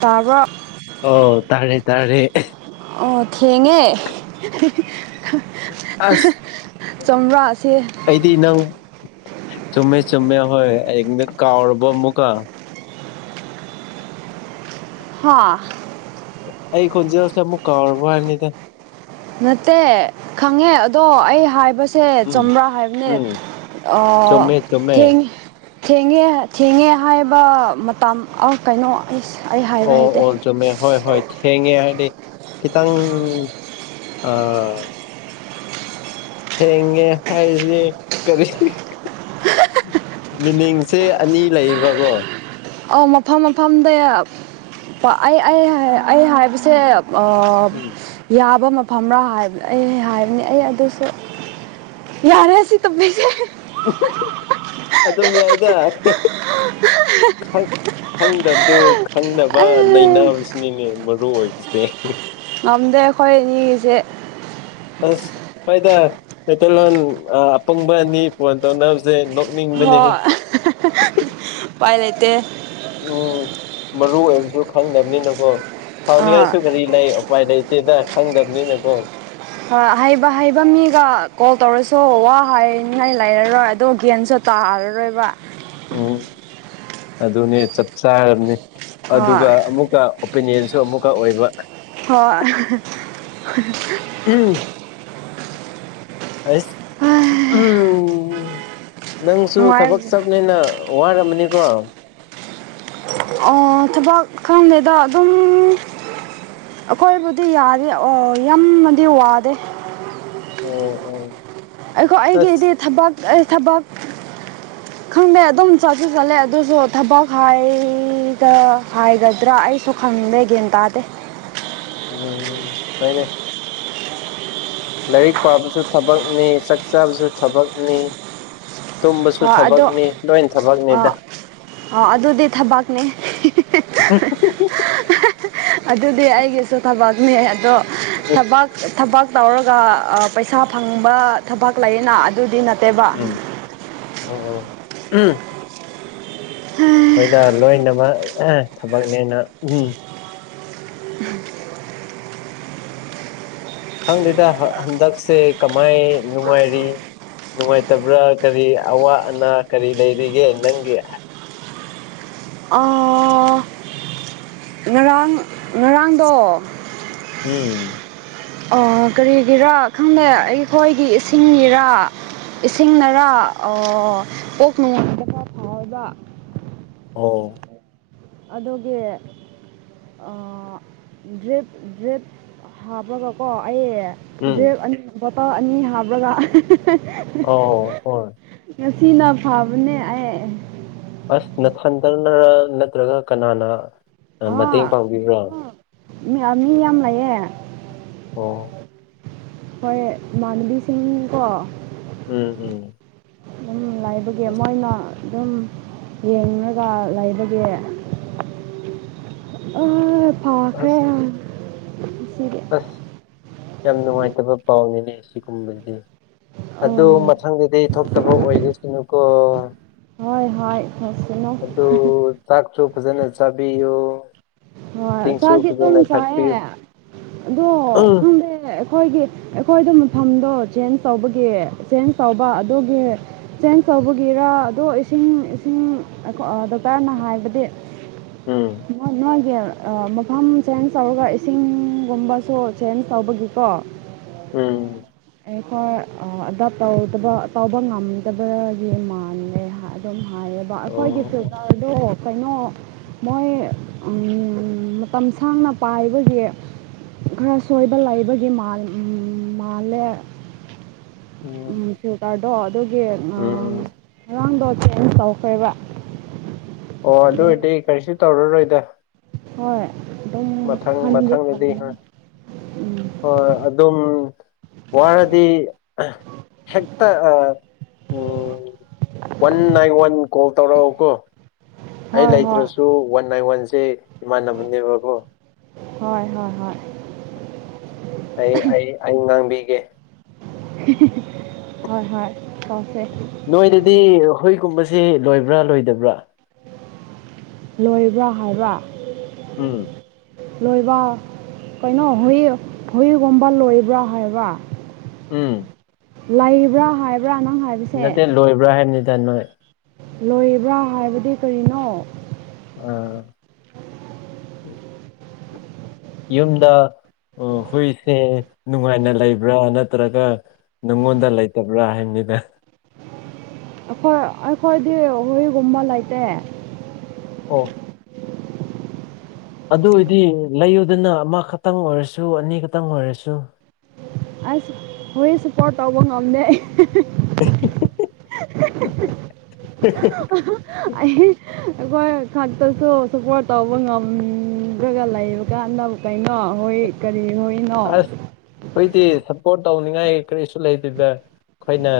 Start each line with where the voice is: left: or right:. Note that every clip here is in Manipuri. right: ꯇꯥꯕ꯭ꯔꫭ
left: ꯑꯣ ꯇꯥꯔꯦ ꯇꯥꯔꯦ
right: ꯑꯣ ꯊꯦꯡꯉꯦ
left: ꯑꯁ
right: [unintelligible] ꯆꯝꯕ꯭ꯔꯥ ꯑꯁꯤ
left: ꯑꯩꯗꯤ ꯅꯪ ꯆꯨꯝꯃꯦ ꯆꯨꯝꯃꯦ ꯍꯣꯏ ꯑꯩ ꯀꯥꯎꯔꯕ ꯑꯃꯨꯛꯀ
right: ꯍꯥ
left: ꯑꯩ ꯈꯣꯟꯖꯦꯜꯁꯦ ꯑꯃꯨꯛ ꯀꯥꯎꯔꯕ꯭ꯔ ꯍꯥꯏꯕꯅꯤꯗ
right: ꯅꯠꯇꯦ ꯈꯪꯉꯦ ꯑꯗꯣ ꯑꯩ ꯍꯥꯏꯕ ꯁꯦ
left: ꯎꯝ
right: ꯆꯝꯕ꯭ꯔꯥ ꯍꯥꯏꯕꯅꯦ
left: ꯎꯝ ꯆꯨꯝꯃꯦ ꯆꯨꯝꯃꯦ
right: ꯊꯦꯡ ꯊꯦꯡꯉꯦ ꯊꯦꯡꯉꯦ ꯍꯥꯏꯕ ꯃꯇꯝ ꯀꯩꯅꯣ ꯑꯁ ꯑꯩ ꯍꯥꯏꯕ
left: ꯑꯣ
right: ꯍꯩꯇꯦ
left: ꯑꯣ ꯆꯨꯝꯃꯦ ꯍꯣꯏ ꯍꯣꯏ ꯊꯦꯡꯉꯦ ꯍꯥꯏꯗꯤ ꯈꯤꯇꯪ ꯑꯥ ꯍꯦꯡꯉꯦ ꯍꯥꯏꯔꯤꯁꯤ ꯀꯔꯤ ꯃꯤꯅꯤꯡꯁꯦ ꯑꯅꯤ ꯂꯩꯌꯦꯕꯀꯣ
right: ꯑꯧ ꯃꯐꯝ ꯃꯐꯝꯗ ꯑꯩ ꯑꯩ ꯑꯩ ꯍꯥꯏꯕꯁꯦ
left: ꯎꯝ
right: ꯌꯥꯕ ꯃꯐꯝꯔꯥ ꯍꯥꯏꯕ ꯑꯩ ꯍꯥꯏꯕꯅꯤ ꯑꯩ ꯑꯗꯨꯁꯨ ꯌꯥꯔꯦ ꯁꯤ ꯇꯄꯤꯛꯁꯤ
left: [unintelligible] ꯑꯗꯨꯝ ꯌꯥꯏꯗ ꯈꯪ ꯈꯪꯗꯕꯗꯨ ꯈꯪꯗꯅꯕ
right: ꯑꯦ
left: ꯅꯩꯅꯕꯁꯤꯅꯤꯅꯦ ꯃꯔꯨ ꯑꯣꯏꯕꯁꯦ
right: ꯉꯝꯗꯦ ꯑꯩꯈꯣꯏ ꯏꯅꯤꯒꯤꯁꯦ
left: ꯑꯁ ꯅꯍꫭꯏꯗ ꯃꯩꯇꯩꯂꯣꯟ ꯑꯄꯪꯕ ꯑꯅꯤ ꯐꯣꯟ ꯇꯧꯅꯕꯁꯦ ꯅꯣꯛꯅꯤꯡꯕꯅꯦꯍꯦ
right: ꯍꫭ ꯄꯥꯏ ꯂꯩꯇꯦ
left: ꯎꯝ ꯃꯔꯨ ꯑꯣꯏꯕꯁꯨ ꯈꯪꯗꯕꯅꯤꯅꯀꯣ
right: ꯑ
left: ꯐꯅꯤꯡꯉꯥꯏꯁꯨ ꯀꯔꯤ ꯂꯩ ꯎ ꯄꯥꯏ ꯂꯩꯇꯦꯗ ꯁꯪꯗꯕꯅꯤꯅꯀꯣ
right: ꯍꫭꯏ ꯍꯩꯕ ꯍꯩꯕ ꯃꯤꯒ ꯀꯣꯜ ꯇꯧꯔꯁꯨ ꯋꯥ ꯍꯥꯏꯅꯤꯡꯉꯥꯏ ꯂꯩꯔꯔꯣꯏ ꯑꯗꯣ ꯒꯦꯟꯁꯨ ꯇꯥꯔꯔꯣꯏꯕ [unintelligible]
left: ꯎꯝ ꯑꯗꯨꯅꯦ ꯆꯞ ꯆꯥꯔꯕꯅꯤ
right: ꯍꯣꯏ
left: ꯑꯗꯨꯒ ꯑꯃꯨꯛꯀ ꯑꯣꯄꯤꯅꯤꯌꯟꯁꯨ ꯑꯃꯨꯛꯀ ꯑꯣꯏꯕ
right: ꯍ‌ꯣꯏ [unintelligible]
left: ꯎꯝ ꯑꯩꯁ ꯎꯝ ꯅꯪꯁꯨ
right: ꯅꯨꯡꯉꯥꯏ
left: ꯊꯕꯛ ꯆꯠꯞꯅꯨꯅꯥ ꯋꯥꯔꯝꯃꯅꯤꯀꯣ
right: ꯑꯣ ꯊꯕꯛ ꯈꯗ‌‌ꯦꯗ ꯑꯗꯨꯝ ꯑꯩꯈꯣꯏꯕꯨꯗꯤ ꯌꯥꯗꯦ ꯑꯣ ꯌꯥꯝꯅꯗꯤ ꯋꯥꯗꯦ
left: ꯑꯣ ꯑꯣ
right: ꯑꯩꯈꯣ ꯑꯩꯒꯤꯗꯤ ꯊꯕꯛ ꯑꯩ ꯊꯕꯛ
left: [inaudible]
right: ꯈꯪꯗꯦ ꯑꯗꯨꯝ ꯆꯠꯁꯨ ꯆꯠꯂꯦ ꯑꯗꯨꯁꯨ ꯊꯕꯛ ꯍꯥꯏꯒ ꯍꯥꯏꯒꯗ꯭ꯔꯥ ꯑꯩ ꯈꯪꯗꯦ ꯒ꯭ꯌꯥꯟ ꯇꯥꯗꯦ
left: ꯎꯝ ꯐꯥꯏꯅꯦ ꯂꯥꯏꯔꯤꯛ ꯄꯥꯕꯁꯨ ꯊꯕꯛꯅꯤ ꯆꯥꯛ ꯆꯥꯕꯁꯨ ꯊꯕꯛꯅꯤ ꯇꯨꯝꯕꯁꯨ
right: ꯍꯣꯏ ꯑꯗꯣ
left: ꯊꯕꯛꯅꯤ ꯂꯣꯏ ꯊꯕꯛꯅꯤꯗ
right: ꯑ ꯑ ꯑꯗꯨꯗꯤ ꯊꯕꯥꯛꯅꯦ ꯑꯗꯨꯗꯤ ꯑꯩꯒꯤꯁꯨ ꯊꯕꯛꯅꯦ ꯑꯗꯣ ꯊꯕꯛ ꯊꯕꯛ ꯇꯧꯔꯒ ꯄꯩꯁꯥ ꯐꯪꯕ ꯊꯕꯛ ꯂꯩꯌꯦꯅ ꯑꯗꯨꯗꯤ ꯅꯠ
left: [unintelligible]
right: [inaudible]
left: ꯍꯣꯏꯗ ꯂꯣꯏꯅꯃꯛ ꯊꯕꯛꯅꯦꯅ ꯎꯝ ꯈꯪꯗꯦꯗ ꯍꯟꯗꯛꯁꯦ ꯀꯃꯥꯏ ꯅꯨꯡꯉꯥꯏꯔꯤ ꯅꯨꯡꯉꯥꯏꯇꯕ꯭ꯔꯥ ꯀꯔꯤ ꯑꯋꯥ ꯑꯅꯥ ꯀꯔꯤ ꯂꯩꯔꯤꯒꯦ ꯅꯪꯒꯤ
right: [unintelligible] ꯉꯔꯥꯡ ꯉꯔꯥꯡꯗꯣ
left: ꯎꯝ
right: ꯑ ꯀꯔꯤꯒꯤꯔꯥ ꯈꯪꯗꯦ ꯑꯩꯈꯣꯏꯒꯤ ꯏꯁꯤꯡꯒꯤꯔꯥ ꯏꯁꯤꯡꯅꯔꯥ ꯀꯣꯛ ꯃꯉꯣꯟꯕꯗ ꯈꯔ ꯐꯥꯎꯕ
left: ꯑꯣ
right: ꯑꯗꯨꯒꯤ ꯗ꯭ꯔꯤꯞ ꯗ꯭ꯔꯤꯞ ꯍꯥꯞꯄꯔꯒꯀꯣ ꯑꯩ
left: ꯎꯝ
right: ꯗ꯭ꯔꯦꯛ ꯑꯅꯤ ꯕꯣꯇꯜ ꯑꯅꯤ ꯍꯥꯞꯂꯒ
left: ꯑꯧ ꯍꯣꯏ
right: ꯉꯁꯤꯅ ꯐꯥꯕꯅꯦ ꯑꯩ ꯫
left: ꯑꯁ ꯅꯊꯟꯇꯅꯔ ꯅꯠꯇ꯭ꯔꯒ ꯀꯅꯥꯅ ꯃꯇꯦꯡ
right: ꯑꯥ
left: ꯄꯥꯡꯕꯤꯕꯔꯣ
right: ꯃꯤ ꯌꯥꯝ ꯂꯩꯌꯦ
left: ꯑꯣ
right: ꯍꯣꯏ ꯃꯥꯟꯕꯤ ꯁꯤꯡꯀꯣ
left: ꯎꯝ ꯎꯝ
right: ꯑꯗꯨꯝ ꯂꯥꯏꯕꯒꯤ
left: ꯑꯁ
right: ꯃꯣꯏꯅ ꯑꯗꯨꯝ ꯌꯦꯡꯉꯒ ꯂꯩꯕꯒꯤ ꯐꯥꯎꯈ꯭ꯔꯦ
left: ꯑꯁ
right: ꯑ ꯉꯁꯤꯗꯤ
left: ꯑꯁ ꯌꯥꯝ ꯅꯨꯡꯉꯥꯏꯇꯕ ꯄꯥꯎꯅꯤꯅꯦ ꯁꯤꯒꯨꯝꯕꯁꯤ ꯫ ꯑꯗꯨ
right: ꯑꯣ
left: ꯃꯊꯪꯗꯗꯤ ꯊꯣꯛꯇꯕ ꯑꯣꯏꯔꯁꯅꯨꯀꯣ
right: ꯍ ꯏ ꯐꯁꯤꯅꯣ
left: ꯑꯗꯨ ꯆꯥꯛꯁꯨ ꯐꯖꯅ ꯆꯥꯕꯤꯌꯣ ꯫
right: ꯍꯣꯏ ꯆꯥ ꯗꯤ ꯑꯗꯨꯝ ꯆꯥꯏꯦ ꯑꯗꯣ
left: ꯎꯝ
right: ꯈꯪꯗꯦ ꯫ ꯑꯩꯈꯣꯏꯒꯤ ꯑꯩꯈꯣꯏꯗ ꯃꯐꯝꯗꯣ ꯆꯦꯟꯖ ꯇꯧꯕꯒꯤ ꯆꯦꯟꯖ ꯇꯧꯕ ꯑꯗꯨꯒꯤ ꯆꯦꯟꯖ ꯇꯧꯕꯒꯤꯔ ꯑꯗꯣ ꯏꯁꯤꯡ ꯏꯁꯤꯡ ꯗꯣꯛꯇꯔꯅ ꯍꯥꯏꯕꯗꯤ ꯫
left: ꯎꯝ
right: [inaudible] ꯃꯐꯝ ꯆꯦꯟꯖ ꯇꯧꯔꯒ ꯏꯁꯤꯡꯒꯨꯝꯕꯁꯨ ꯆꯦꯟꯖ ꯇꯧꯕꯒꯤꯀꯣ
left: ꯎꯝ
right: ꯑꯩꯈꯣꯏ ꯗꯞ ꯇꯧꯗꯕ ꯇꯧꯕ ꯉꯝꯗꯕꯒꯤ ꯃꯥꯟꯂꯦ ꯑꯗꯨꯝ ꯍꯥꯏꯌꯦ
left: ꯑꯣ
right: ꯑꯩꯈꯣꯏꯒꯤ
left: ꯑꯣ
right: ꯁꯔꯀꯥꯔꯗꯣ ꯀꯩꯅꯣ ꯃꯣꯏ ꯃꯇꯝ ꯁꯥꯡꯅ ꯄꯥꯏꯕꯒꯤ ꯈꯔ ꯁꯣꯏꯕ ꯂꯩꯕꯒꯤ ꯃꯥꯜ-ꯃꯥꯜꯂꯦ ꯫
left: ꯎꯝ
right: ꯐ꯭ꯌꯨꯇꯔꯗꯣ ꯑꯗꯨꯒꯤ
left: ꯎꯝ
right: ꯉꯥꯡꯗꯣ ꯆꯦꯟꯖ ꯇꯧꯈ꯭ꯔꯦꯕ
left: ꯑꯣ ꯑꯗꯨ
right: ꯑꯗꯣ
left: ꯑꯣꯏꯔꯗꯤ ꯀꯔꯤꯁꯨ ꯇꯧꯔꯔꯣꯏꯗ
right: ꯍꯣꯏ ꯫
left: ꯃꯊꯪ ꯃꯊꯪꯗꯗꯤ ꯍꯣꯏ
right: ꯎꯝ
left: ꯍꯣꯏ ꯑꯗꯨꯝ ꯋꯥꯔꯗꯤ ꯍꯦꯛꯇ ꯎ ꯋꯥꯟ ꯅꯥꯏꯟ ꯋꯥꯟ ꯀꯣꯜ ꯇꯧꯔꯛ ꯀꯣ ꯑꯩ
right: ꯍꯣꯏ ꯍꯣꯏ
left: ꯂꯩꯇ꯭ꯔꯁꯨ ꯋꯥꯟ ꯕꯥꯏ ꯋꯥꯟꯁꯦ ꯏꯃꯥꯟꯅꯕꯅꯦꯕꯀꯣ
right: ꯍꯣꯏ ꯍꯣꯏ ꯍꯣꯏ
left: ꯑꯩ ꯑꯩ ꯑꯩ ꯉꯥꯡꯕꯤꯒꯦ ꯫
right: ꯍꯣꯏ ꯍꯣꯏ ꯀꯧꯁꯦ ꯫
left: ꯅꯣꯏꯗꯗꯤ ꯍꯨꯏꯒꯨꯝꯕꯁꯤꯦ ꯂꯣꯏꯕ꯭ꯔꯥ ꯂꯣꯏꯗꯕ꯭ꯔꯥ ꯫
right: ꯂꯣꯏꯕ ꯍꯥꯏꯕ
left: ꯎꯝ
right: ꯂꯣꯏꯕ ꯀꯩꯅꯣ ꯍꯨꯏ ꯍꯨꯏꯒꯨꯝꯕ ꯂꯣꯏꯕ꯭ꯔꯥ ꯍꯥꯏꯕ
left: ꯎꯝ
right: ꯂꯩꯕ꯭ꯔꯥ ꯍꯥꯏꯕ꯭ꯔꯥ ꯅꯪ ꯍꯥꯏꯕꯥ
left: ꯅꯠꯇꯦ ꯂꯣꯏꯕ꯭ꯔꯥ ꯍꯥꯏꯕꯅꯤꯗ ꯅꯣꯏ
right: ꯂꯣꯏꯔꯕ꯭ꯔꯥ ꯍꯥꯏꯕꯗꯤ ꯀꯔꯤꯅꯣ ꯫
left: ꯑꯥ ꯫ ꯌꯨꯝꯗ ꯍꯨꯏꯁꯦ ꯅꯨꯡꯉꯥꯏꯅ ꯂꯩꯕ꯭ꯔꯥ ꯅꯠꯇ꯭ꯔꯒ ꯅꯪꯉꯣꯟꯗ ꯂꯩꯇꯕ꯭ꯔꯥ ꯍꯥꯏꯕꯅꯤꯗ ꯫
right: ꯑꯩꯈꯣꯏ ꯑꯩꯈꯣꯏꯗꯤ ꯍꯨꯏꯒꯨꯝꯕ ꯂꯩꯇꯦ
left: ꯑꯣ ꯑꯗꯨ ꯑꯣꯏꯗꯤ ꯂꯩꯌꯨꯗꯅ ꯑꯃ ꯈꯛꯇꯪ ꯑꯣꯏꯔꯁꯨ ꯑꯅꯤ ꯈꯛꯇꯪ ꯑꯣꯏꯔꯁꯨ ꯫
right: ꯑꯁ ꯍꯣꯏ ꯁꯄꯣꯔꯠ ꯇꯧꯕ ꯉꯝꯗꯦ ꯑꯩ
left: ꯍꯦ-ꯍꯦ-ꯍꯦ-ꯍꯦ-ꯍꯦ-ꯍꯦ-ꯍꯦ-ꯍꯦ
right: ꯑꯩ ꯑꯩꯈꯣꯏ ꯈꯛꯇꯁꯨ ꯁꯄꯣꯔꯠ ꯇꯧꯕ ꯉꯝꯂꯒ ꯂꯩꯕ ꯀꯥꯟꯅꯕ ꯀꯩꯅꯣ ꯍꯣꯏ ꯀꯔꯤ ꯍꯣꯏꯅꯣ
left: ꯑꯁ ꯑꯩꯈꯣꯏꯗꯤ ꯁꯞꯄꯣꯔꯠ ꯇꯧꯅꯤꯡꯉꯥꯏ ꯀꯔꯤꯁꯨ ꯂꯩꯇꯦꯗ ꯫ ꯑꯩꯈꯣꯏꯅ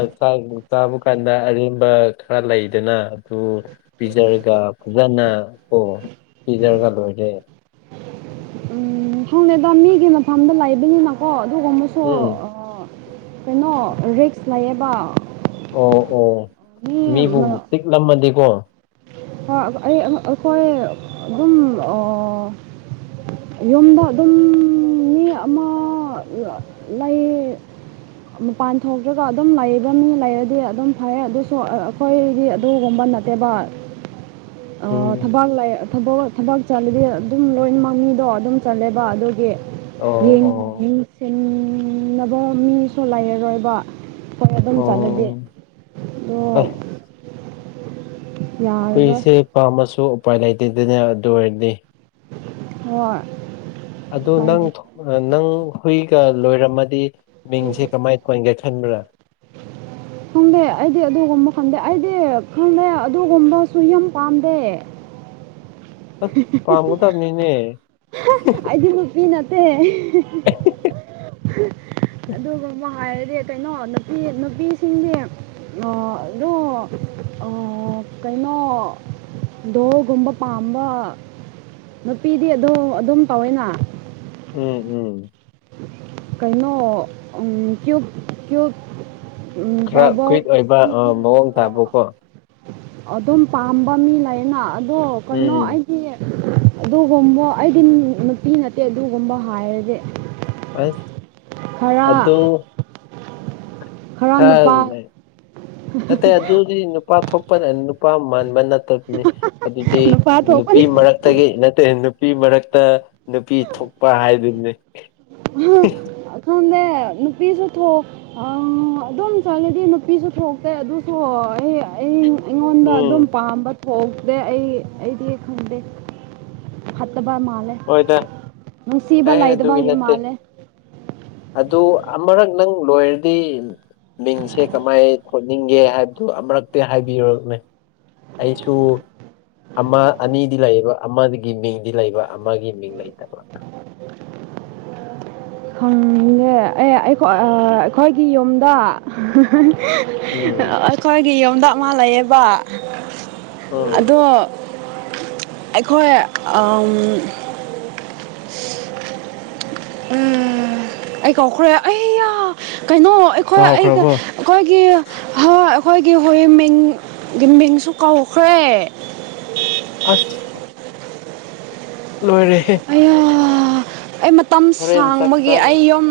left: ꯆꯥꯕ ꯀꯥꯟꯗ ꯑꯔꯦꯝꯕ ꯈꯔ ꯂꯩꯗꯅ ꯑꯗꯨ ꯫ ꯄꯤꯖꯔꯒ ꯐꯖꯅ ꯀꯣ ꯄꯤꯖꯔꯒ ꯂꯣꯏꯔꯦ
right: ꯍꯪꯅꯗ ꯃꯤꯒꯤ ꯃꯐꯝꯗ ꯂꯩꯕꯅꯤꯅꯀꯣ ꯑꯗꯨꯒꯨꯝꯕꯁꯨ
left: ꯎꯝ
right: ꯀꯩꯅꯣ ꯔꯤꯛꯁ ꯂꯩꯌꯦꯕ
left: ꯑꯣ ꯑꯣ
right: ꯃꯤ
left: ꯃꯤꯕꯨ ꯄꯤꯛꯂꯝꯃꯗꯤꯀꯣ
right: ꯑꯩ ꯑꯩꯈꯣꯏ ꯑꯗꯨꯝ ꯌꯨꯝꯗ ꯑꯗꯨꯝ ꯃꯤ ꯑꯃ ꯂꯩ ꯃꯄꯥꯟ ꯊꯣꯛꯇ꯭ꯔꯒ ꯑꯗꯨꯝ ꯂꯩꯕ ꯃꯤ ꯂꯩꯔꯗꯤ ꯑꯗꯨꯝ ꯐꯩ ꯑꯗꯨꯁꯨ ꯫ ꯑꯩꯈꯣꯏꯗꯤ ꯑꯗꯨꯒꯨꯝꯕ ꯅꯠꯇꯦꯕ
left: ꯎꯝ
right: ꯊꯕꯛ ꯂꯩ ꯫ ꯊꯕꯛ ꯊꯕꯛ ꯆꯠꯂꯗꯤ ꯑꯗꯨꯝ ꯂꯣꯏꯅꯃꯛ ꯃꯤꯗꯣ ꯑꯗꯨꯝ ꯆꯜꯂꯦꯕ ꯑꯗꯨꯒꯤ ꯫
left: ꯑꯣ ꯑꯣ
right: ꯌꯦꯡꯁꯤꯕ ꯃꯤꯁꯨ ꯂꯩꯔꯔꯣꯏꯕ ꯄꯔ ꯑꯗꯨꯝ ꯆꯥꯟꯂꯗꯤ
left: ꯑꯣ
right: ꯑꯣ
left: ꯑꯁ
right: ꯌꯥꯔꯔꯣꯏ
left: ꯍꯨꯏꯁꯦ ꯄꯥꯝꯃꯁꯨ ꯎꯄꯥꯏ ꯂꯩꯇꯦꯗꯅꯦ ꯑꯗꯨ ꯑꯣꯏꯔꯗꯤ
right: ꯍ
left: ꯑꯗꯨꯗ ꯅꯪ ꯅꯪ ꯍꯨꯏꯒ ꯂꯣꯏꯔꯝꯃꯗꯤ ꯃꯤꯡꯁꯦ ꯀꯃꯥꯏꯅ ꯇꯧ ꯑꯩꯈꯣꯏꯒꯥꯏ ꯈꯟꯗ꯭ꯔꯥ
right: ꯈꯪꯗꯦ ꯑꯩꯗꯤ ꯑꯗꯨꯒꯨꯝꯕ ꯈꯪꯗꯦ ꯑꯩꯗꯤ ꯈꯪꯗꯦ ꯑꯗꯨꯒꯨꯝꯕꯁꯨ ꯌꯥꯝ ꯄꯥꯝꯗꯦ ꯍꯦ-ꯍꯦ-ꯍꯦ-ꯍꯦ
left: ꯑ
right: [unintelligible]
left: [unintelligible]
right: ꯑꯩꯗꯤ ꯅꯨꯄꯤ ꯅꯠꯇꯦ ꯑꯗꯨꯒ ꯍꯥꯏꯔꯗꯤ ꯀꯩꯅꯣ ꯅꯨꯄꯤ ꯅꯨꯄꯤꯁꯤꯡꯗꯤ ꯑꯗꯨꯗꯣ ꯀꯩꯅꯣ ꯗꯣꯜꯒꯨꯝꯕ ꯄꯥꯝꯕ ꯅꯨꯄꯤꯗꯤ ꯑꯗꯨꯣ ꯑꯗꯨꯝ ꯇꯧꯏꯅꯥ ꯫
left: ꯎꯝ ꯎꯝ ꯫
right: ꯀꯩꯅꯣ ꯀ꯭ꯌꯨꯕ ꯀ꯭ꯌꯨꯕ ꯇꯧꯕ ꯫
left: ꯀꯣꯡ ꯊꯕꯣꯛ ꯀꯣ ꯫
right: ꯑꯗꯨꯝ ꯄꯥꯝꯕ ꯃꯤ ꯂꯩꯅ ꯑꯗꯣ ꯀꯩꯅꯣ
left: ꯎꯝ
right: ꯑꯩ ꯑꯗꯨꯒꯨꯝꯕ ꯑꯩꯗꯤ ꯅꯨꯄꯤ ꯅꯠꯇꯦ ꯑꯗꯨꯒꯨꯝꯕ ꯍꯥꯏꯔꯗꯤ ꯫
left: ꯍ
right: ꯈꯔ ꯈꯔ ꯅꯨꯄꯥ
left: [inaudible] ꯑꯗꯨꯗꯤ ꯅꯨꯄꯥ ꯊꯣꯛꯄꯅ ꯅꯨꯄꯥ ꯃꯥꯟꯕ ꯅꯠꯇꯕꯅꯤ ꯑꯗꯨꯗꯤ
right: ꯅꯨꯄꯥ
left: ꯅꯨꯄꯤ
right: ꯊꯣꯛꯄꯅꯤ
left: ꯃꯔꯛ ꯇꯒꯤ ꯅꯠꯇꯦ ꯅꯨꯄꯤ ꯃꯔꯛꯇ ꯅꯨꯄꯤ ꯊꯣꯛꯄ ꯍꯥꯏꯗꯨꯅꯤ
right: ꯗꯦ [inaudible] ꯅꯨꯄꯤꯁꯨ ꯊꯣ ꯑꯗꯨꯝ ꯆꯠꯂꯗꯤ ꯅꯨꯄꯤꯁꯨ ꯊꯣꯛꯇꯦ ꯑꯗꯨꯁꯨ ꯑꯩ ꯑꯩ ꯫ ꯑꯩꯉꯣꯟꯗ
left: ꯎꯝ
right: ꯑꯗꯨꯝ ꯄꯥꯝꯕ ꯊꯣꯛꯇꯦ ꯑꯩ ꯑꯩꯗꯤ ꯈꯪꯗꯦ ꯐꯠꯇꯕ ꯃꯥꯜꯂꯦ ꯫
left: ꯍꯣꯏꯗ ꯫
right: ꯅꯨꯡꯁꯤꯕ ꯂꯩꯗꯕ ꯍꯧꯥꯎꯗꯤ ꯃꯥꯜꯂꯦ
left: ꯑꯗꯨ ꯑꯃꯔꯛ ꯅꯪ ꯂꯣꯏꯔꯗꯤ ꯫ ꯃꯤꯡꯁꯦ ꯀꯃꯥꯏ ꯊꯣꯅꯤꯡꯒꯦ ꯍꯥꯏꯕꯗꯨꯣ ꯑꯃꯨꯔꯛꯇꯤ ꯍꯥꯏꯕꯤꯔꯨꯅꯦ ꯑꯩꯁꯨ ꯑꯃ ꯑꯅꯤꯗꯤ ꯂꯩꯌꯦꯕ ꯑꯃꯗꯒꯤ ꯃꯤꯡꯗꯤ ꯂꯩꯕ ꯫ ꯑꯃꯒꯤ ꯃꯤꯡ ꯂꯩꯇꯕ
right: ꯈꯪꯉꯦ ꯑꯦ ꯑꯩꯈꯣꯢ ꯑ ꯑꯩꯈꯣꯢꯒꯤ ꯌꯨꯝꯗ
left: ꯎꯝ
right: ꯑꯩꯈꯣꯏꯒꯤ ꯌꯨꯝꯗꯥ ꯃꯥ ꯂꯩꯌꯦꯕꯥ
left: ꯎꯝ
right: ꯑꯗꯣ꯫ ꯑꯩꯈꯣꯏ꯫ ꯎ ꯑꯩ ꯀꯧꯈ꯭ꯔꯦ ꯑꯩ ꯀꯩꯅꯣ ꯑꯩꯈꯣꯏ ꯑꯩꯒ꯫
left: ꯀꯥꯎꯈ꯭ꯔꯕꯣ
right: ꯑꯩꯈꯣꯏꯒꯤ ꯍ ꯑꯩꯈꯣꯏꯒꯤ ꯍꯣꯏ ꯃꯤꯡꯒꯤ ꯃꯤꯡꯁꯨ ꯀꯧꯈ꯭ꯔꯦ꯫
left: ꯑꯁ ꯂꯣꯏꯔꯦꯍꯦ꯫
right: ꯑꯩꯌꯥ ꯑꯩ ꯃꯇꯝ
left: ꯍꯣꯔꯦꯟ ꯆꯥꯛ
right: ꯁꯥꯡꯕꯒꯤ
left: ꯆꯥꯅꯤ
right: ꯑꯩ ꯌꯨꯝ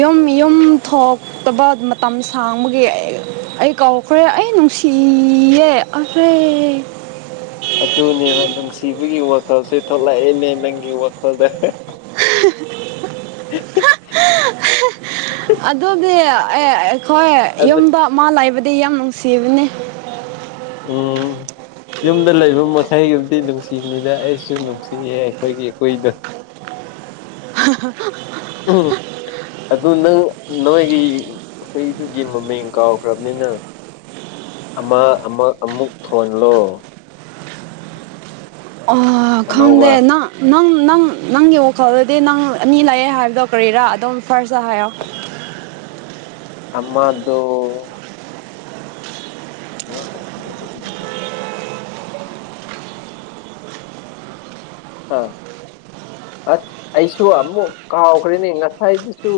right: ꯌꯨꯝ ꯌꯨꯝ ꯊꯣꯛ ꯇꯕ ꯃꯇꯝ ꯁꯥꯡꯕꯒꯤ ꯑꯩ ꯀꯥꯎꯈ꯭ꯔꯦ ꯑꯩ ꯅꯨꯡꯁꯤꯌꯦ꯫ ꯑꯐ꯭ꯔꯦꯠ
left: ꯑꯗꯨꯅꯦꯕ ꯅꯨꯡꯁꯤꯕꯒꯤ ꯋꯥꯈꯜꯁꯦ ꯊꯣꯛꯂꯛꯑꯦꯅꯦ ꯅꯪꯒꯤ ꯋꯥꯈꯜꯗ꯫
right: ꯑꯗꯨꯗꯤ ꯑꯦ ꯑꯩꯈꯣꯏ
left: ꯑꯗꯨ
right: ꯌꯨꯝꯗ ꯃꯥ ꯂꯥꯛꯏꯕꯗꯤ ꯌꯥꯝ ꯅꯨꯡꯁꯤꯕꯅꯤ꯫
left: ꯑꯣ ꯌꯨꯝꯗ ꯂꯩꯕ ꯃꯈꯩꯗꯨꯗꯤ ꯅꯨꯡꯁꯤꯕꯅꯤꯅ ꯑꯩꯁꯨ ꯅꯨꯡꯁꯤꯌꯦ ꯑꯩꯈꯣꯢꯒꯤ ꯍꯨꯢꯗꯣ꯫
right: ꯍꯥ ꯍꯥ
left: ꯎꯝ꯫ ꯑꯗꯨ ꯅꯪ ꯅꯣꯏꯒꯤ ꯍꯨꯏꯗꯨꯒꯤ ꯃꯃꯤꯡ ꯀꯥꯎꯈ꯭ꯔꯕꯅꯤꯅꯪ꯫ ꯑꯃ ꯑꯃ ꯑꯃꯨꯛ ꯊꯣꯜꯂꯣ
right: ꯑꯣ
left: ꯑꯅꯧꯕ
right: ꯈꯪꯗ ꯅ ꯅꯪ ꯅꯪ ꯅꯪꯒꯤ ꯋꯥꯈꯜꯗꯗꯤ ꯅꯪ ꯑꯅꯤ ꯂꯥꯛꯑꯦ ꯍꯥꯏꯕꯗꯣ ꯀꯔꯤꯔꯥ ꯑꯗꯨꯝ ꯐꯥꯔꯁ ꯍꯥꯏꯌꯣ꯫
left: ꯑꯃꯗꯣ ꯀ ꯀꯥꯏꯁꯤ ꯂꯦ ꯇ ꯌꯥ ꯑꯥ ꯑꯁ ꯑꯩꯁꯨ ꯑꯃꯨꯛ ꯀꯥꯎꯈ꯭ꯔꯦꯅꯤ ꯉꯁꯥꯏꯗꯨꯁꯨ꯫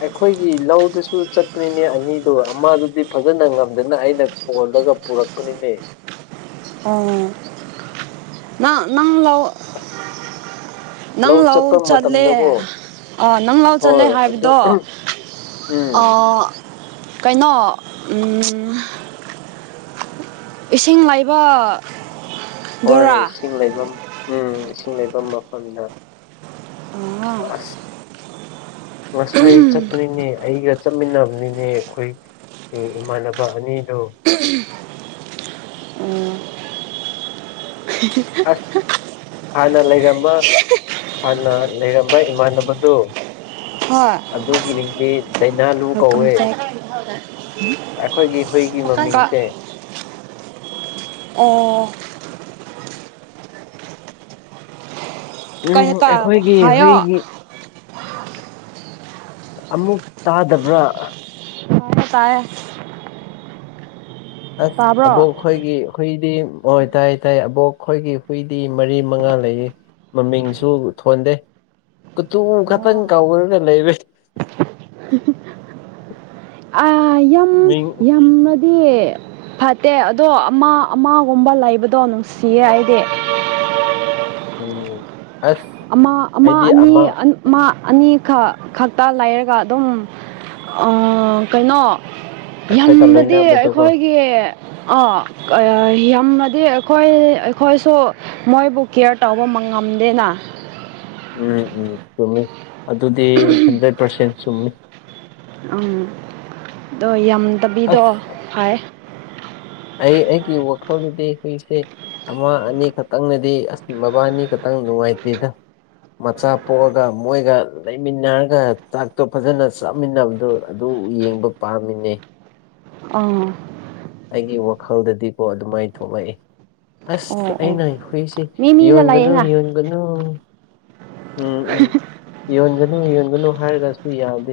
left: ꯑꯩꯈꯣꯢꯒꯤ ꯂꯧꯗꯁꯨ ꯆꯠꯄꯅꯤꯅꯦ ꯑꯅꯤꯗꯨ ꯑꯃꯗꯨꯗꯤ ꯐꯖꯅ ꯉꯝꯗꯅ ꯑꯩꯅ ꯀꯣꯜꯂꯒ ꯄꯨꯔꯛꯄꯅꯤꯅꯦ꯫
right: ꯑ ꯅ ꯅꯪ ꯂꯧ꯫ ꯅꯪ ꯂꯧ
left: ꯆꯠꯄ
right: ꯆꯠꯂꯦ
left: ꯃꯇꯝꯗꯀꯣ
right: ꯑꯥ ꯅꯪ ꯂꯧ ꯆꯠꯂꯦ
left: ꯍꯣꯏ ꯑꯗꯨ
right: ꯍꯥꯏꯕꯗꯣ꯫
left: ꯎꯝ
right: ꯑꯥ ꯀꯩꯅꯣ ꯎꯝ꯫ ꯏꯁꯤꯡ ꯂꯩꯥꯏꯕ꯫
left: ꯍꯣꯏꯣꯏ ꯏꯁꯤꯡ ꯂꯩꯐꯝ ꯎꯝ ꯏꯁꯤꯡ ꯂꯩꯐꯝ ꯃꯐꯝꯗ꯫
right: ꯑ
left: ꯑꯁ ꯉꯁꯥꯏ ꯆꯠ꯫ ꯄꯅꯤꯅꯦ ꯑꯩꯒ ꯆꯠꯃꯤꯟꯅꯕꯅꯤꯅꯦ ꯈꯣꯢ ꯏ ꯏꯃꯥꯟꯅꯕ ꯑꯅꯤꯗꯣ꯫
right: ꯑꯣ
left: ꯑꯁ ꯍꯥꯟꯅ ꯂꯩꯔꯝꯕ ꯍꯥꯟꯅ ꯂꯩꯔꯝꯕ ꯏꯃꯥꯟꯅꯕꯗꯣ ꯫
right: ꯍꯣꯏ
left: ꯑꯗꯨꯒꯤ ꯃꯤꯡꯗꯤ ꯗꯥꯏꯅꯥꯂꯨ
right: ꯋꯦꯜꯀꯝ
left: ꯀꯧꯋꯦ꯫
right: ꯕꯦꯛ
left: ꯑꯩꯈꯣꯏꯒꯤ ꯍꯨꯏꯒꯤ ꯃꯃꯤꯡꯁꯦ
right: ꯑꯥ
left: ꯎꯝ
right: ꯀꯩꯅꯣ ꯇꯥ
left: ꯑꯩꯈꯣꯢꯒꯤ
right: ꯍꯥꯏꯌꯣ
left: ꯍꯨꯢꯒꯤ ꯑꯃꯨꯛ ꯇꯥꯗꯕ꯭ꯔꯥ꯫
right: ꯇꯥꯢꯌꯦ ꯇꯥꯢꯌꯦ
left: ꯑꯁ
right: ꯇꯥꯕ꯭ꯔꯣ
left: ꯑꯕꯣꯛ ꯈꯣꯢꯒꯤ ꯍꯨꯢꯗꯤ ꯑꯣꯢ ꯇꯥꯢꯌꯦ ꯇꯥꯢꯌꯦ ꯑꯕꯣꯛ ꯑꯩꯈꯣꯢꯒꯤ ꯍꯨꯢꯗꯤ ꯃꯔꯤ ꯃꯉꯥ ꯂꯩꯌꯦ꯫ ꯃꯃꯤꯡꯁꯨ ꯊꯣꯟꯗꯦ ꯀꯨꯇꯨ ꯈꯛꯇꯪ ꯀꯥꯎꯈꯔꯒ ꯂꯩꯔꯦ꯫
right: ꯑ ꯌ
left: ꯃꯤꯡ
right: ꯌꯥꯝ꯫ ꯄꯤꯌꯦ ꯐꯥꯠꯇꯦ ꯑꯗꯣ ꯑꯃ ꯑꯃꯒꯨꯝꯕ ꯂꯩꯕꯗꯣ ꯅꯨꯡꯁꯤꯌꯦ ꯑꯩꯗꯦ꯫
left: ꯎꯝ ꯑꯁ
right: ꯑꯃ ꯑꯃ ꯑꯅꯤ ꯑꯃ ꯑꯅꯤ ꯈ ꯈꯛꯇ ꯂꯩꯔꯒ ꯑꯗꯨꯝ ꯑ ꯀꯩꯅꯣ
left: ꯑꯩꯈꯣꯏꯒ
right: ꯌꯝꯂꯗꯤ
left: ꯂꯣꯏꯅꯕꯗꯣꯀꯣ
right: ꯑꯩꯈꯣꯢꯒꯤ ꯑꯥ ꯌꯥꯝꯅꯗꯤ ꯑꯩꯈꯣꯏ ꯑꯩꯈꯣꯏꯁꯨ ꯃꯣꯏꯕꯨ ꯀꯦꯌꯔ ꯇꯧꯕ ꯃꯉꯝꯗꯦꯅ꯫
left: ꯎꯝ ꯎꯝ ꯆꯨꯝꯃꯤ ꯑꯗꯨꯗꯤ ꯍꯟꯗ꯭ꯔꯦꯠ ꯄꯔꯁꯦꯟ ꯆꯨꯝꯃꯤ꯫
right: ꯑꯪ ꯗꯣ ꯌꯥꯝꯗꯕꯤꯗꯣ
left: ꯑꯁ
right: ꯐꯥꯢꯌꯦ꯫
left: ꯑꯩ ꯑꯩꯒꯤ ꯋꯥꯈꯜꯗꯨꯗꯤ ꯑꯩꯈꯣꯏꯁꯦ ꯑꯃ ꯑꯅꯤ ꯈꯛꯇꯪꯅꯗꯤ ꯑꯁ ꯃꯕꯥ ꯑꯅꯤ ꯈꯛꯇꯪ ꯅꯨꯡꯉꯥꯏꯇꯦꯗ꯫ ꯃꯆꯥ ꯄꯣꯛꯑꯒ ꯃꯣꯏꯒ ꯂꯩꯃꯤꯟꯅꯔꯒ ꯆꯥꯛꯇꯣ ꯐꯖꯅ ꯆꯥꯃꯤꯟꯅꯕꯗꯨ꫰ ꯑꯗꯨ ꯌꯦꯡꯕ ꯄꯥꯝꯃꯤꯅꯦ
right: ꯑꯥ꯫
left: ꯑꯩꯒꯤ ꯋꯥꯈꯜꯗꯗꯤꯀꯣ ꯑꯗꯨꯃꯥꯢ ꯊꯣꯛꯂꯛꯑꯦ꯫ ꯑꯁ
right: ꯑꯣ ꯑꯣ
left: ꯑꯩꯅ ꯍꯨꯏꯁꯦ
right: ꯃꯤ ꯃꯤꯗ
left: ꯌꯣꯟꯒꯅꯨ
right: ꯂꯩꯌꯦꯅ
left: ꯌꯣꯟꯒꯅꯨ꯫ ꯎꯝ ꯎꯝ ꯌꯣꯟꯒꯅꯨ ꯌꯣꯟꯒꯅꯨ ꯍꯥꯏꯔꯒꯁꯨ ꯌꯥꯗꯦ